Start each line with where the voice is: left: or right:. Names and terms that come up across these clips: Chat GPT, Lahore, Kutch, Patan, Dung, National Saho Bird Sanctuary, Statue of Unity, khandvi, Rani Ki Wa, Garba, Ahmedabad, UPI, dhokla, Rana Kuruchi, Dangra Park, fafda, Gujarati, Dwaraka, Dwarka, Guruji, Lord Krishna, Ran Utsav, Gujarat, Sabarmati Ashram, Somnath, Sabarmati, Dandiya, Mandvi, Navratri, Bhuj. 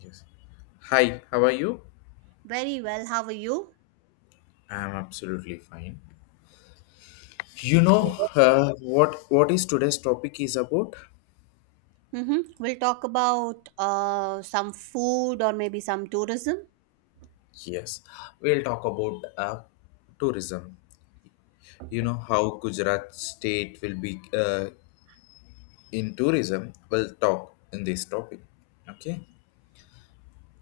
left: Yes. Hi, how are you?
right: Very well. How are you?
left: I'm absolutely fine. What is today's topic is about?
right: We'll talk about some food or maybe some tourism.
left: Yes. We'll talk about tourism. You know how Gujarat state will be in tourism. We'll talk in this topic. Okay.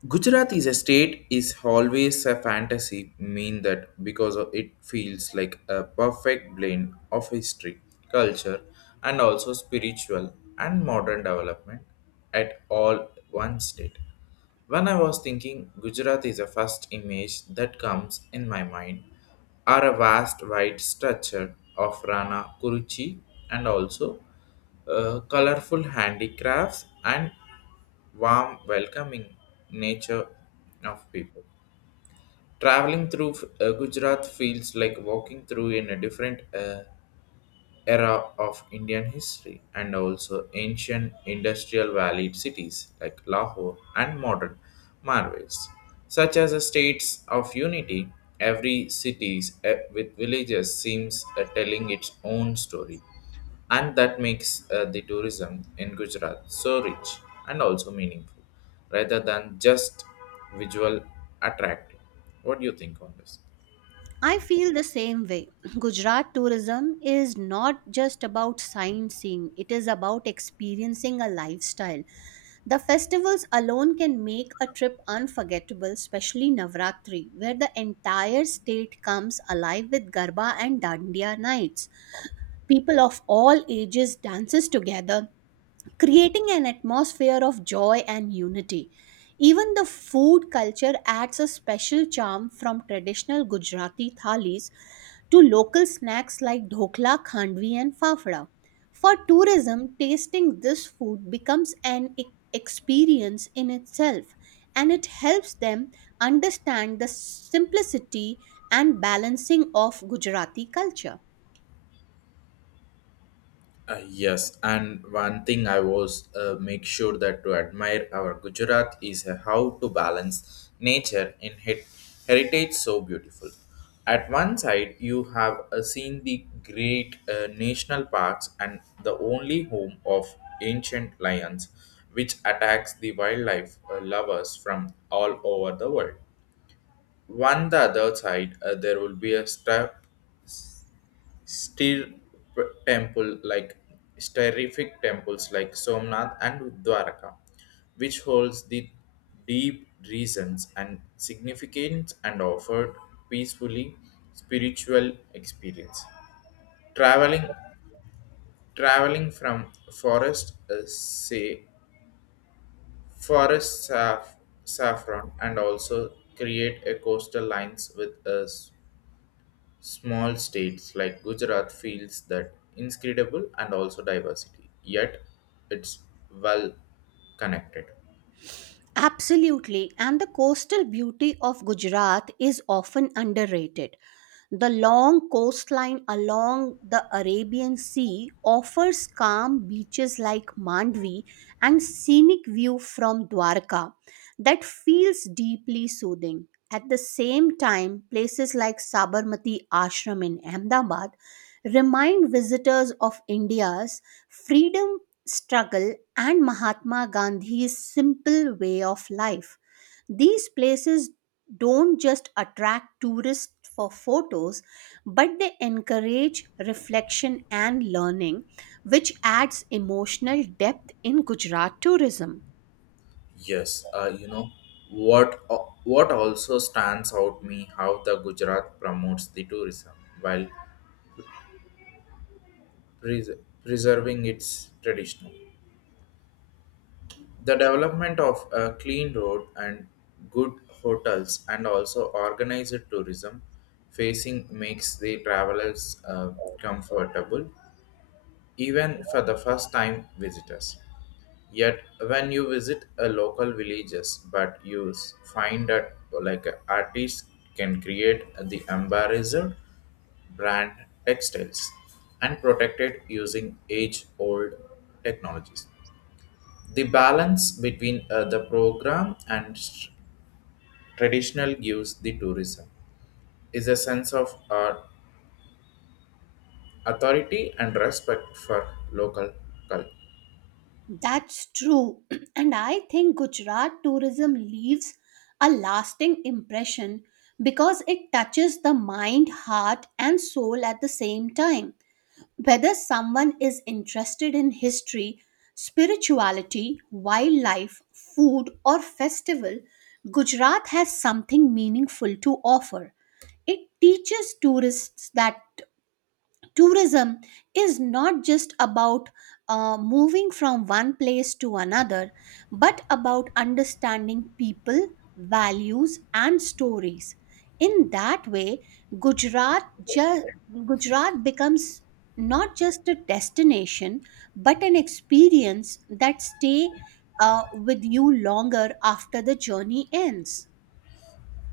left: Gujarat is a state is always a fantasy, mean that it feels like a perfect blend of history, culture, and also spiritual and modern development at all one state. When I was thinking, Gujarat is the first image that comes in my mind are a vast white structure of Rana Kuruchi and also colorful handicrafts and warm, welcoming nature of people. Traveling through Gujarat feels like walking through in a different era of Indian history and also ancient industrial valley cities like Lahore and modern marvels, such as the states of unity. Every cities with villages seems telling its own story, and that makes the tourism in Gujarat so rich and also meaningful, rather than just visual attractive. What do you think on this?
right: I feel the same way. Gujarat tourism is not just about sightseeing, it is about experiencing a lifestyle. The festivals alone can make a trip unforgettable, especially Navratri, where the entire state comes alive with Garba and Dandiya nights. People of all ages dances together creating an atmosphere of joy and unity. Even the food culture adds a special charm from traditional Gujarati thalis to local snacks like dhokla, khandvi, and fafda. For tourism, tasting this food becomes an experience in itself and it helps them understand the simplicity and balancing of Gujarati culture.
left: Yes, and one thing I was make sure that to admire our Gujarat is how to balance nature in heritage so beautiful. At one side, you have seen the great national parks and the only home of ancient lions, which attacks the wildlife lovers from all over the world. One the other side, there will be a step Stir temple like terrific temples like Somnath and Dwaraka, which holds the deep reasons and significance and offer peacefully spiritual experience. Traveling traveling from forest say forest saf- saffron and also create a coastal lines with us. Small states like Gujarat feels that inscrutable and also diversity, yet it's well connected.
right: Absolutely, and the coastal beauty of Gujarat is often underrated. The long coastline along the Arabian Sea offers calm beaches like Mandvi and scenic view from Dwarka that feels deeply soothing. At the same time, places like Sabarmati Ashram in Ahmedabad remind visitors of India's freedom struggle, and Mahatma Gandhi's simple way of life. These places don't just attract tourists for photos, but they encourage reflection and learning, which adds emotional depth in Gujarat tourism.
left: Yes, you know what uh, what also stands out me how the Gujarat promotes the tourism while pres- preserving its traditional. The development of a clean road and good hotels and also organized tourism facing makes the travelers comfortable even for the first time visitors. Yet, when you visit a local villages, but you find that like artists can create the embarrassed brand textiles and protected using age-old technologies. The balance between the program and traditional gives the tourism is a sense of authority and respect for local culture.
right: That's true. And I think Gujarat tourism leaves a lasting impression because it touches the mind, heart, and soul at the same time. Whether someone is interested in history, spirituality, wildlife, food, or festival, Gujarat has something meaningful to offer. It teaches tourists that tourism is not just about moving from one place to another but about understanding people, values, and stories. In that way, gujarat ju- gujarat becomes not just a destination but an experience that stay uh, with you longer after the journey ends.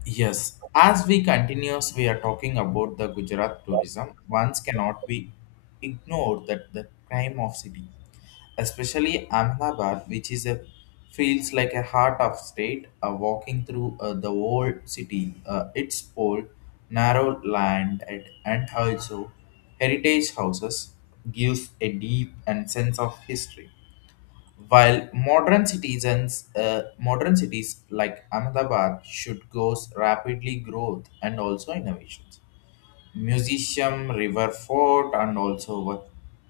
left: Yes, as we continues, we are talking about the Gujarat tourism. One cannot be ignored that the crime of city, especially Ahmedabad, which is a feels like a heart of state. Walking through the old city, its old narrow land and also heritage houses gives a deep and sense of history. While modern citizens, modern cities like Ahmedabad should go rapidly growth and also innovations. Museum, river fort, and also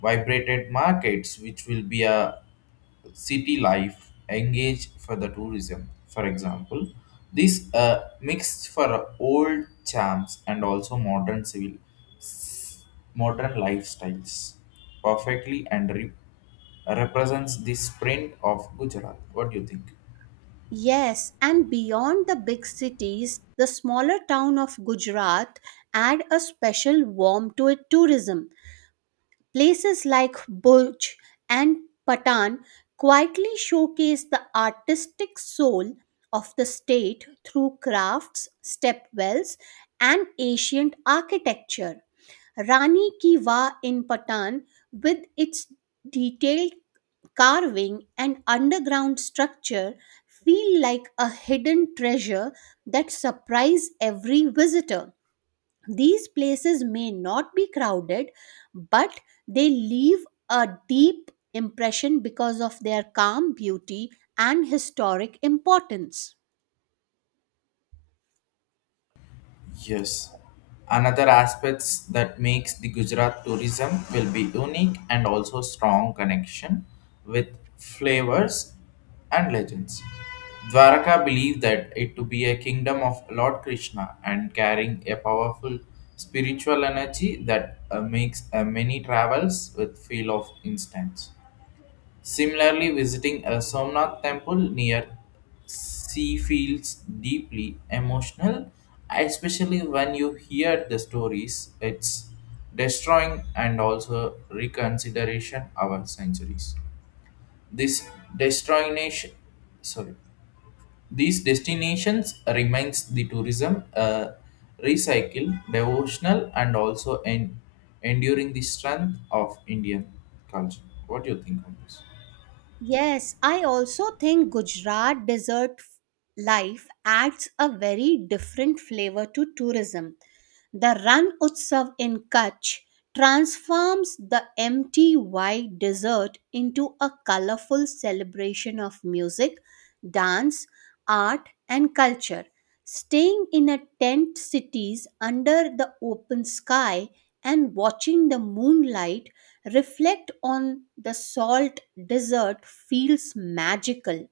left: vibrated markets, which will be a city life engaged for the tourism. For example, this mixed for old charms and also modern civil, modern lifestyles perfectly and represents the sprint of Gujarat. What do you think?
right: Yes, and beyond the big cities, the smaller town of Gujarat add a special warmth to its tourism. Places like Bhuj and Patan quietly showcase the artistic soul of the state through crafts, stepwells, and ancient architecture. Rani Ki Wa in Patan, with its detailed carving and underground structure, feel like a hidden treasure that surprise every visitor. These places may not be crowded, but they leave a deep impression because of their calm beauty and historic importance.
left: Yes. Another aspects that makes the Gujarat tourism will be unique and also strong connection with flavors and legends. Dwaraka believed that it to be a kingdom of Lord Krishna and carrying a powerful spiritual energy that makes many travels with feel of instance. Similarly, visiting a Somnath temple near sea feels deeply emotional, especially when you hear the stories it's destroying and also reconsideration our centuries. This destination, sorry, these destinations remains the tourism recycle, devotional, and also enduring the strength of Indian culture. What do you think on this?
right: Yes, I also think Gujarat desert life adds a very different flavor to tourism. The Ran Utsav in Kutch transforms the empty white desert into a colorful celebration of music, dance, art, and culture. Staying in a tent cities under the open sky and watching the moonlight reflect on the salt desert feels magical.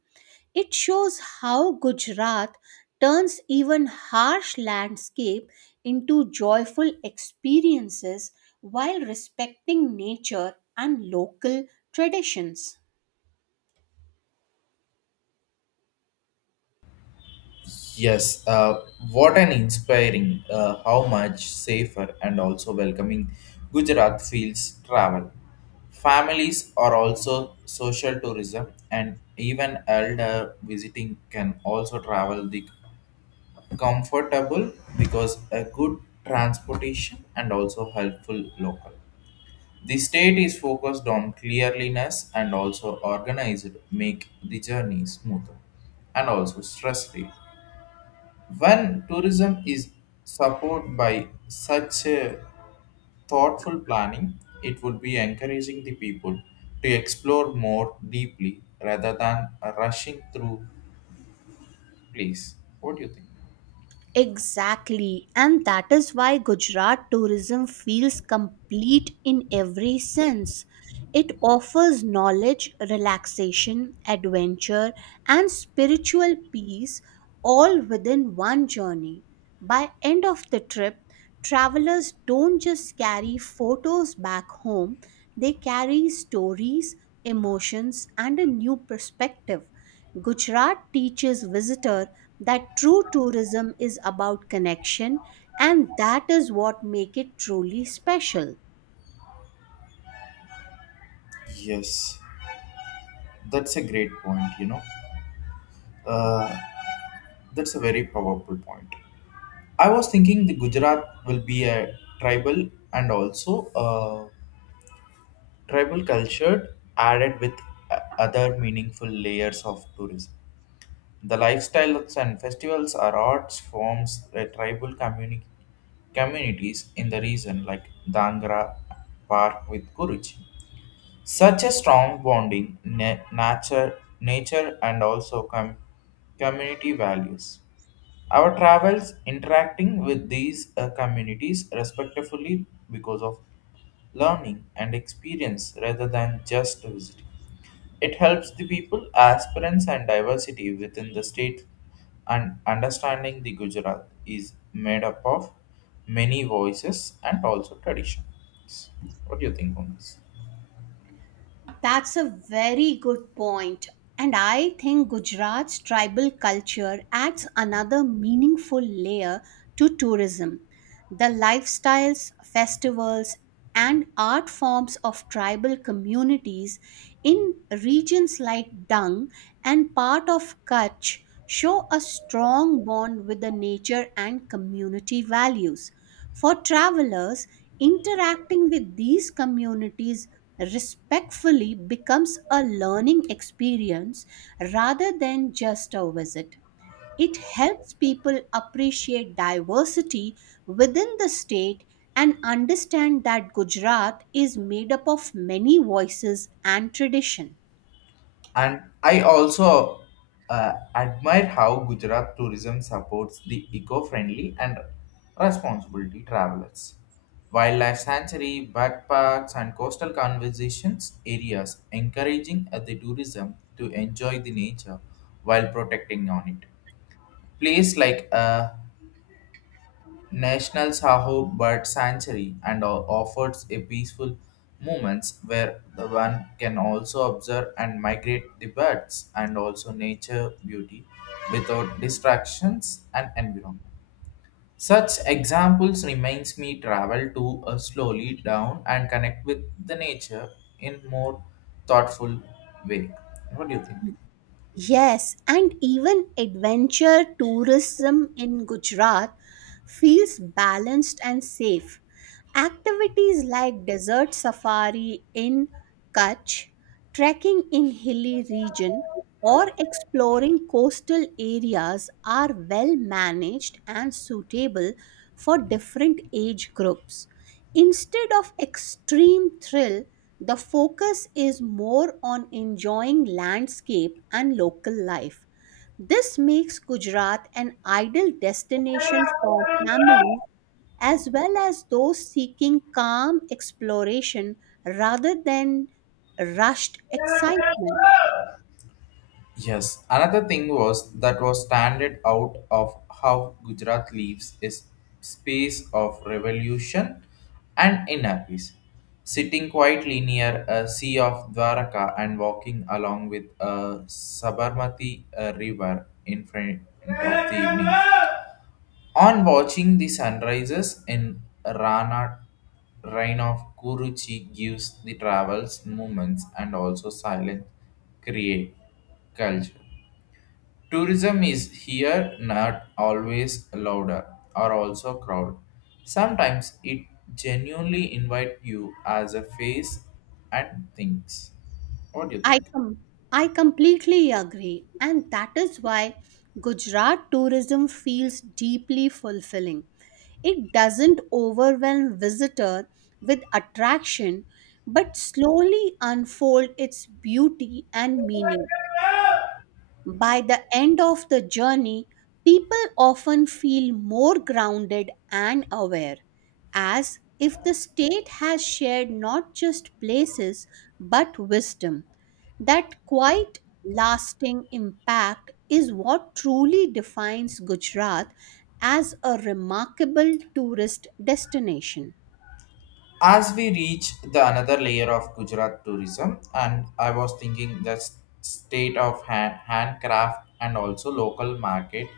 right: It shows how Gujarat turns even harsh landscape into joyful experiences while respecting nature and local traditions.
left: Yes, what an inspiring, how much safer and also welcoming Gujarat feels travel. Families are also social tourism, and even elder visiting can also travel the comfortable because a good transportation and also helpful local. The state is focused on cleanliness and also organized, make the journey smoother and also stress free. When tourism is supported by such a thoughtful planning, it would be encouraging the people to explore more deeply rather than rushing through place. What do you think?
right: Exactly, and that is why Gujarat tourism feels complete in every sense. It offers knowledge, relaxation, adventure, and spiritual peace all within one journey. By end of the trip, travelers don't just carry photos back home, they carry stories, emotions, and a new perspective. Gujarat teaches visitor that true tourism is about connection and that is what make it truly special.
left: Yes, that's a great point, you know. Uh, that's a very powerful point. I was thinking the Gujarat will be a tribal and also a tribal culture added with other meaningful layers of tourism. The lifestyles and festivals are arts forms tribal communities in the region like Dangra Park with Guruji. Such a strong bonding, nature and also community values. Our travels interacting with these communities respectfully because of learning and experience rather than just visiting. It helps the people, aspirants, and diversity within the state, and understanding the Gujarat is made up of many voices and also traditions. What do you think on this?
right: That's a very good point, and I think Gujarat's tribal culture adds another meaningful layer to tourism. The lifestyles, festivals, and art forms of tribal communities in regions like Dung and part of Kutch show a strong bond with the nature and community values. For travelers, interacting with these communities respectfully becomes a learning experience rather than just a visit. It helps people appreciate diversity within the state and understand that Gujarat is made up of many voices and tradition.
left: And I also admire how Gujarat tourism supports the eco friendly and responsibility travelers. Wildlife sanctuary, bird parks, and coastal conservations areas encouraging the tourism to enjoy the nature while protecting on it. Place like National Saho Bird Sanctuary and offers a peaceful moments where the one can also observe and migrate the birds and also nature beauty without distractions and environment. Such examples reminds me travel to a slowly down and connect with the nature in more thoughtful way. What do you think?
right: Yes, and even adventure tourism in Gujarat feels balanced and safe. Activities like desert safari in Kutch, trekking in hilly region, or exploring coastal areas are well managed and suitable for different age groups. Instead of extreme thrill, the focus is more on enjoying landscape and local life. This makes Gujarat an ideal destination for families as well as those seeking calm exploration rather than rushed excitement.
left: Yes, another thing was that was standard out of how Gujarat lives is space of revolution and inner peace. Sitting quietly near a sea of Dwaraka and walking along with a Sabarmati river in front of the evening. On watching the sunrises in Rana Rain of Kuruchi gives the travels moments and also silent create culture. Tourism is here not always louder or also crowd. Sometimes it genuinely invite you as a face and things. What do you
right: I
left: think?
right: com- I completely agree, and that is why Gujarat tourism feels deeply fulfilling. It doesn't overwhelm visitor with attraction, but slowly unfold its beauty and meaning. By the end of the journey, people often feel more grounded and aware, as if the state has shared not just places but wisdom. That quite lasting impact is what truly defines Gujarat as a remarkable tourist destination.
left: As we reach the another layer of Gujarat tourism, and I was thinking the state of hand, handcraft and also local market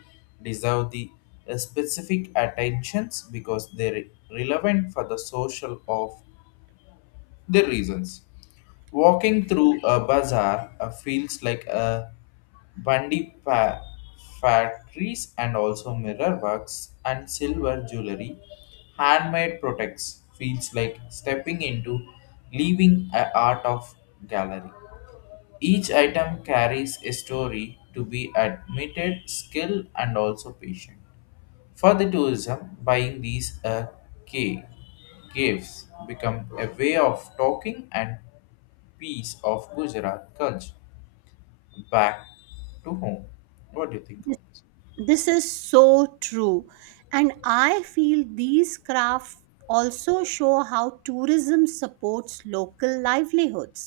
left: deserve the specific attentions because they're relevant for the social of the reasons. Walking through a bazaar feels like a bundy pa- factories and also mirror works and silver jewelry. Handmade products feels like stepping into leaving a art of gallery. Each item carries a story to be admitted, skill and also patient. For the tourism, buying these ca- caves become a way of talking and piece of Gujarat culture back to home. What do you think of this?
right: This is so true, and I feel these crafts also show how tourism supports local livelihoods.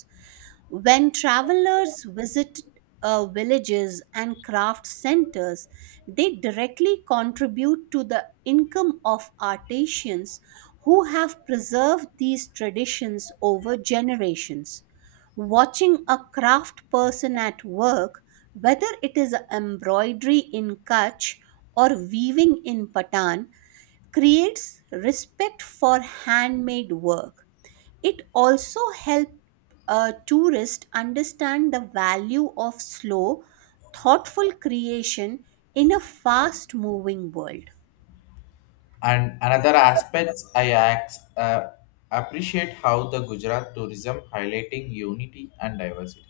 right: When travelers visit villages and craft centers, they directly contribute to the income of artisans who have preserved these traditions over generations. Watching a craft person at work, whether it is embroidery in Kutch or weaving in Patan, creates respect for handmade work. It also helps tourists understand the value of slow, thoughtful creation in a fast moving world.
left: And another aspect I appreciate how the Gujarat tourism highlighting unity and diversity.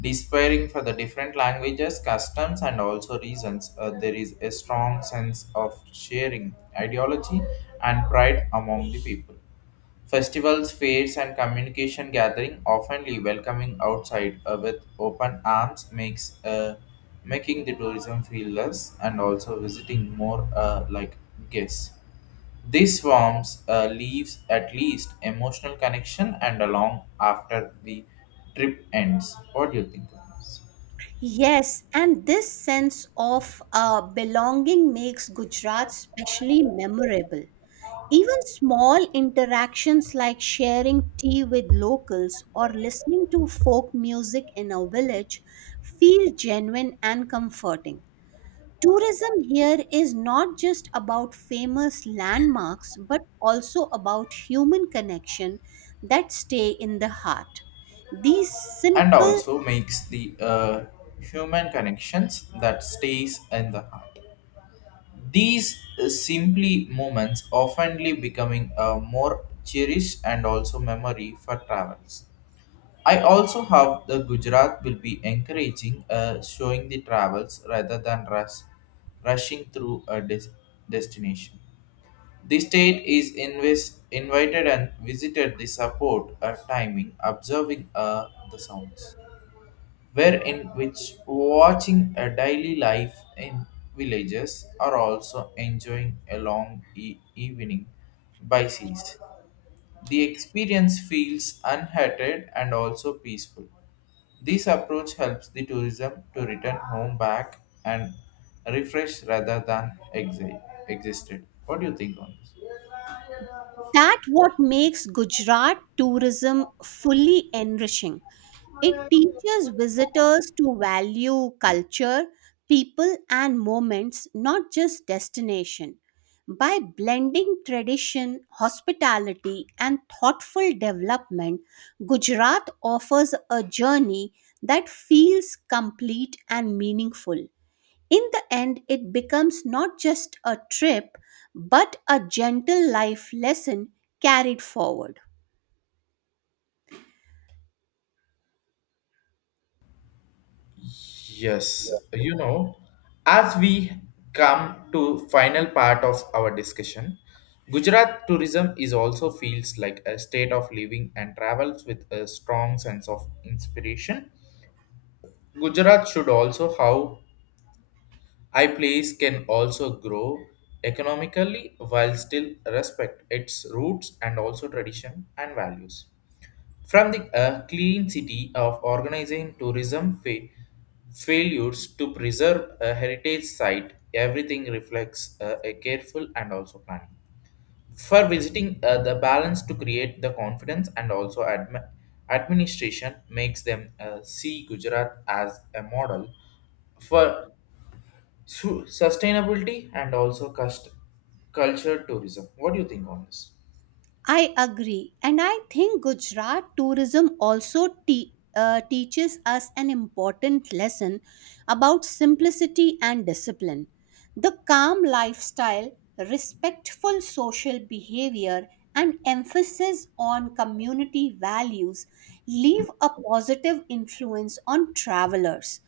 left: Despairing for the different languages, customs, and also reasons, there is a strong sense of sharing ideology and pride among the people. Festivals, fairs, and communication gathering oftenly welcoming outside with open arms makes making the tourism feel less and also visiting more like guests. These forms leaves at least emotional connection and along after the trip ends. What do you think of this?
right: Yes, and this sense of belonging makes Gujarat specially memorable. Even small interactions like sharing tea with locals or listening to folk music in a village feel genuine and comforting. Tourism here is not just about famous landmarks, but also about human connection that stay in the heart. These
left: And
right: simple
left: also makes the human connections that stays in the heart. These simply moments oftenly becoming a more cherished and also memory for travels. I also have the Gujarat will be encouraging showing the travels rather than rushing through a destination. The state is invited and visited the support timing, observing the sounds, wherein which watching a daily life in villages are also enjoying a long evening by seas. The experience feels unhindered and also peaceful. This approach helps the tourism to return home back and refresh rather than existed. What do you think on this?
right: that what makes Gujarat tourism fully enriching. It teaches visitors to value culture, people, and moments, not just destination. By blending tradition, hospitality, and thoughtful development, Gujarat offers a journey that feels complete and meaningful. In the end, it becomes not just a trip, but a gentle life lesson carried forward.
left: Yes, you know, as we come to final part of our discussion, Gujarat tourism is also feels like a state of living and travels with a strong sense of inspiration. Gujarat should also how high place can also grow economically while still respect its roots and also tradition and values. From the clean city of organizing tourism failures to preserve a heritage site, everything reflects a careful and also planning. For visiting the balance to create the confidence and also administration makes them see Gujarat as a model for sustainability and also culture tourism. What do you think on this?
right: I agree. And I think Gujarat tourism also teaches us an important lesson about simplicity and discipline. The calm lifestyle, respectful social behavior, and emphasis on community values leave a positive influence on travelers.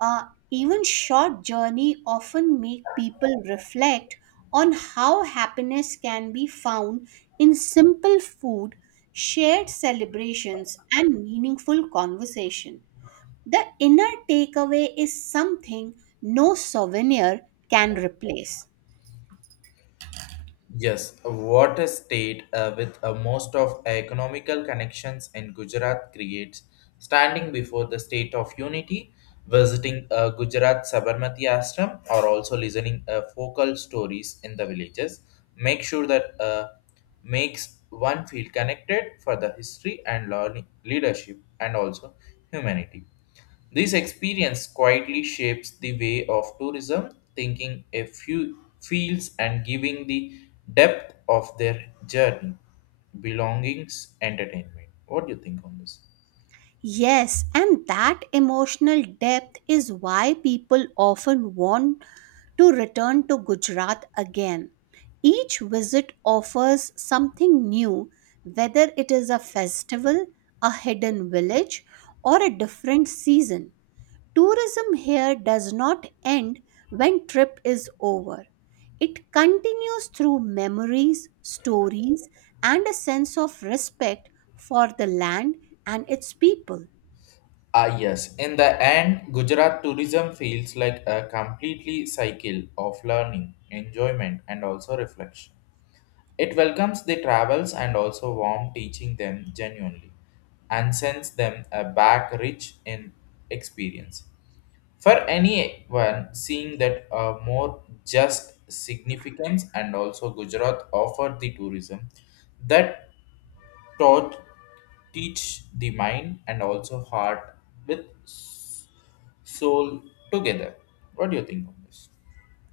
right: Uh, Even short journey often make people reflect on how happiness can be found in simple food, shared celebrations, and meaningful conversation. The inner takeaway is something no souvenir can replace.
left: Yes, what a water state with most of economical connections in Gujarat creates standing before the state of unity. Visiting Gujarat Sabarmati Ashram or also listening focal stories in the villages make sure that makes one feel connected for the history and learning, leadership and also humanity. This experience quietly shapes the way of tourism, thinking a few fields and giving the depth of their journey, belongings, entertainment. What do you think on this?
right: Yes, and that emotional depth is why people often want to return to Gujarat again. Each visit offers something new, whether it is a festival, a hidden village, or a different season. Tourism here does not end when trip is over. It continues through memories, stories, and a sense of respect for the land and its people.
left: Ah, yes. In the end, Gujarat tourism feels like a completely cycle of learning, enjoyment, and also reflection. It welcomes the travels and also warm teaching them genuinely and sends them a back rich in experience. For anyone seeing that a more just significance and also Gujarat offered the tourism that taught teach the mind and also heart with soul together. What do you think on this?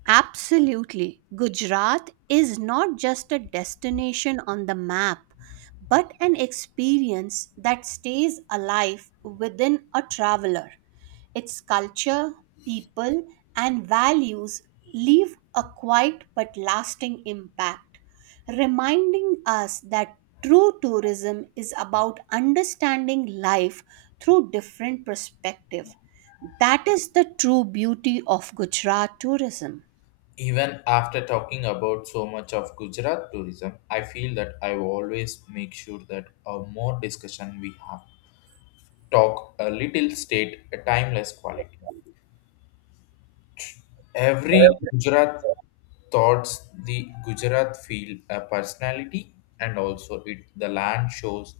right: Absolutely. Gujarat is not just a destination on the map, but an experience that stays alive within a traveler. Its culture, people, and values leave a quiet but lasting impact, reminding us that true tourism is about understanding life through different perspectives. That is the true beauty of Gujarat tourism.
left: Even after talking about so much of Gujarat tourism, I feel that I will always make sure that a more discussion we have talk a little state a timeless quality. Every Gujarat thoughts the Gujarat feel a personality and also it the land shows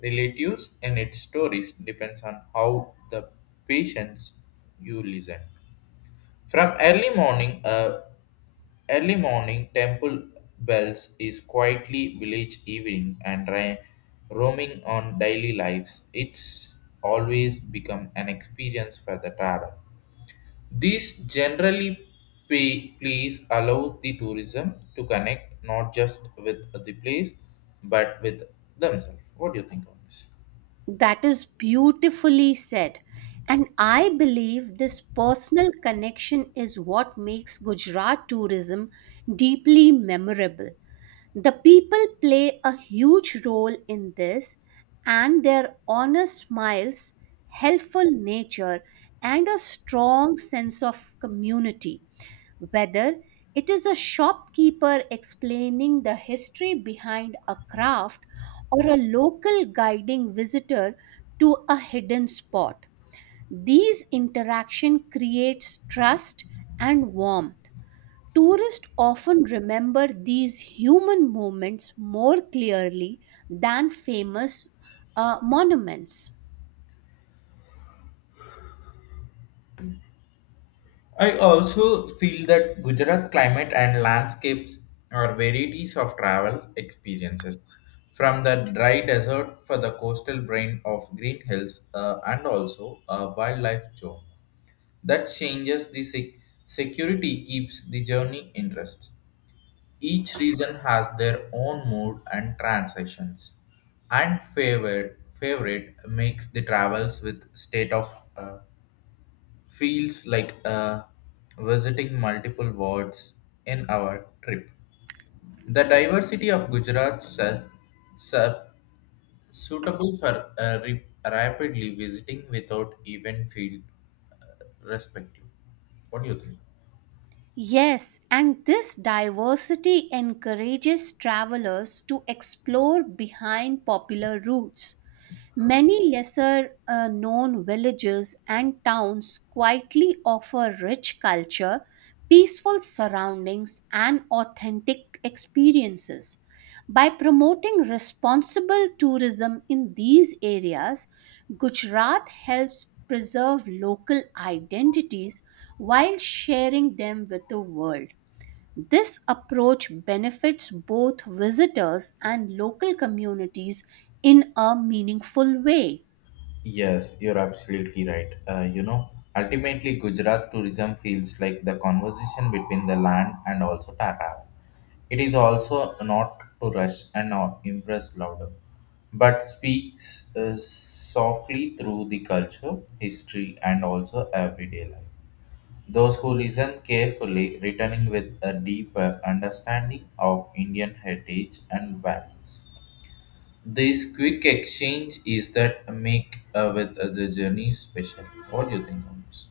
left: relatives and its stories depends on how the patients you listen. From early morning temple bells is quietly village evening and roaming on daily lives. It's always become an experience for the travel. These generally pay, please allows the tourism to connect not just with the place but with themselves. What do you think on this?
right: That is beautifully said. And I believe this personal connection is what makes Gujarat tourism deeply memorable. The people play a huge role in this, and their honest smiles, helpful nature, and a strong sense of community, whether it is a shopkeeper explaining the history behind a craft or a local guiding visitor to a hidden spot. These interaction creates trust and warmth. Tourists often remember these human moments more clearly than famous monuments.
left: I also feel that Gujarat climate and landscapes are varieties of travel experiences. From the dry desert for the coastal brain of green hills and also a wildlife zone. That changes the security keeps the journey interest. Each region has their own mood and transitions, and favorite makes the travels with state of uh, feels like visiting multiple worlds in our trip. The diversity of Gujarat su- suitable for rapidly visiting without even feel respective. What do you think?
right: Yes, and this diversity encourages travelers to explore behind popular routes. Many lesser known villages and towns quietly offer rich culture, peaceful surroundings, and authentic experiences. By promoting responsible tourism in these areas, Gujarat helps preserve local identities while sharing them with the world. This approach benefits both visitors and local communities in a meaningful way.
left: Yes, you're absolutely right. You know, ultimately, Gujarat tourism feels like the conversation between the land and also the. It is also not to rush and not impress louder, but speaks softly through the culture, history, and also everyday life. Those who listen carefully, returning with a deeper understanding of Indian heritage and values. This quick exchange is that make with the journey special. What do you think on this?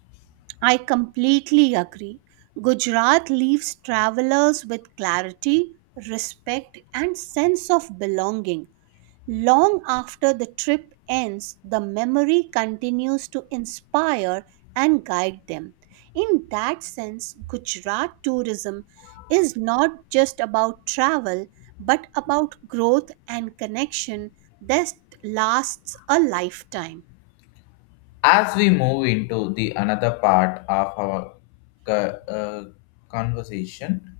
right: I completely agree. Gujarat leaves travelers with clarity, respect, and sense of belonging. Long after the trip ends, the memory continues to inspire and guide them. In that sense, Gujarat tourism is not just about travel but about growth and connection that lasts a lifetime.
left: As we move into the another part of our co- uh, conversation,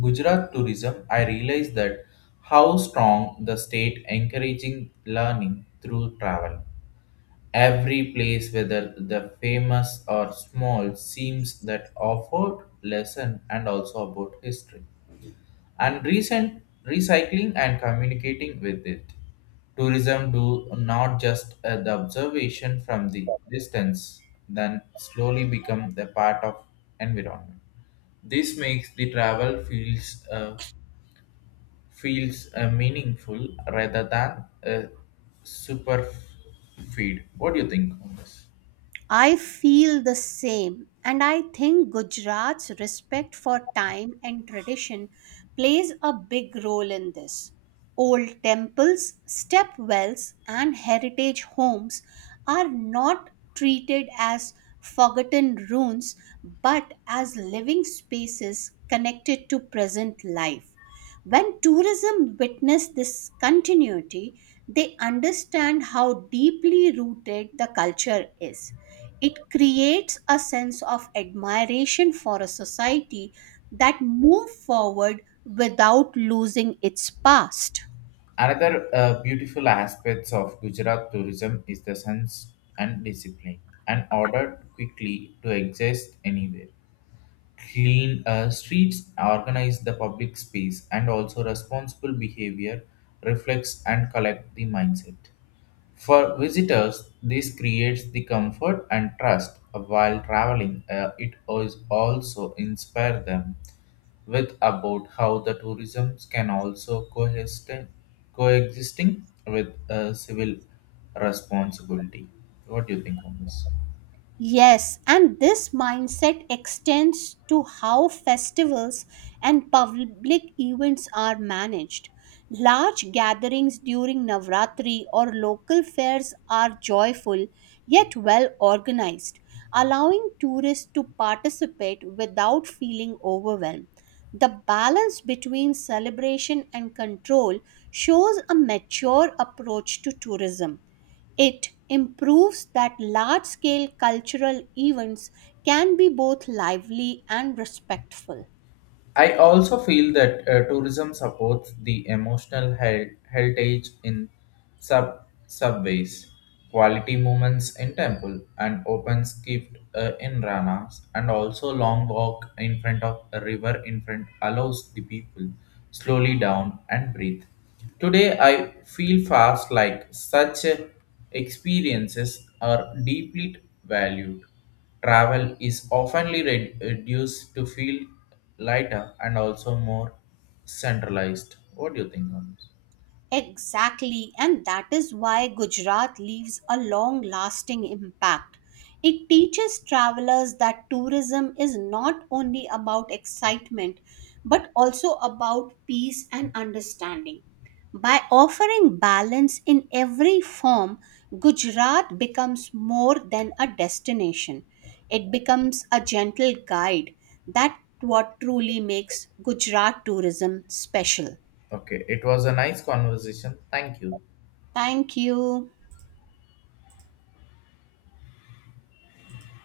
left: Gujarat tourism, I realized that how strong the state encouraging learning through travel. Every place, whether the famous or small, seems that offered lesson and also about history and recent recycling and communicating with it. Tourism do not just the observation from the distance, then slowly become the part of environment. This makes the travel feels meaningful rather than a super feed. What do you think on this?
right: I feel the same, and I think Gujarat's respect for time and tradition plays a big role in this. Old temples, step wells, and heritage homes are not treated as forgotten ruins but as living spaces connected to present life. When tourism witness this continuity, they understand how deeply rooted the culture is. It creates a sense of admiration for a society that moves forward without losing its past.
left: Another beautiful aspects of Gujarat tourism is the sense and discipline, and order quickly to exist anywhere. Clean streets organize the public space, and also responsible behavior reflects and collect the mindset. For visitors, this creates the comfort and trust while traveling. It is also inspire them with about how the tourism can also coexisting with civil responsibility. What do you think on this?
right: Yes, and this mindset extends to how festivals and public events are managed. Large gatherings during Navratri or local fairs are joyful yet well organized, allowing tourists to participate without feeling overwhelmed. The balance between celebration and control shows a mature approach to tourism. It improves that large scale cultural events can be both lively and respectful.
left: I also feel that tourism supports the emotional heritage in sub subways, quality moments in temple, and open skift in ranas, and also long walk in front of a river in front allows the people slowly down and breathe. Today, I feel fast like such experiences are deeply valued. Travel is oftenly reduced to feel lighter and also more centralized. What do you think on this?
right: Exactly, and that is why Gujarat leaves a long lasting impact. It teaches travelers that tourism is not only about excitement but also about peace and understanding. By offering balance in every form, Gujarat becomes more than a destination. It becomes a gentle guide. That's what truly makes Gujarat tourism special.
left: Okay, it was a nice conversation. Thank you.
right: Thank you.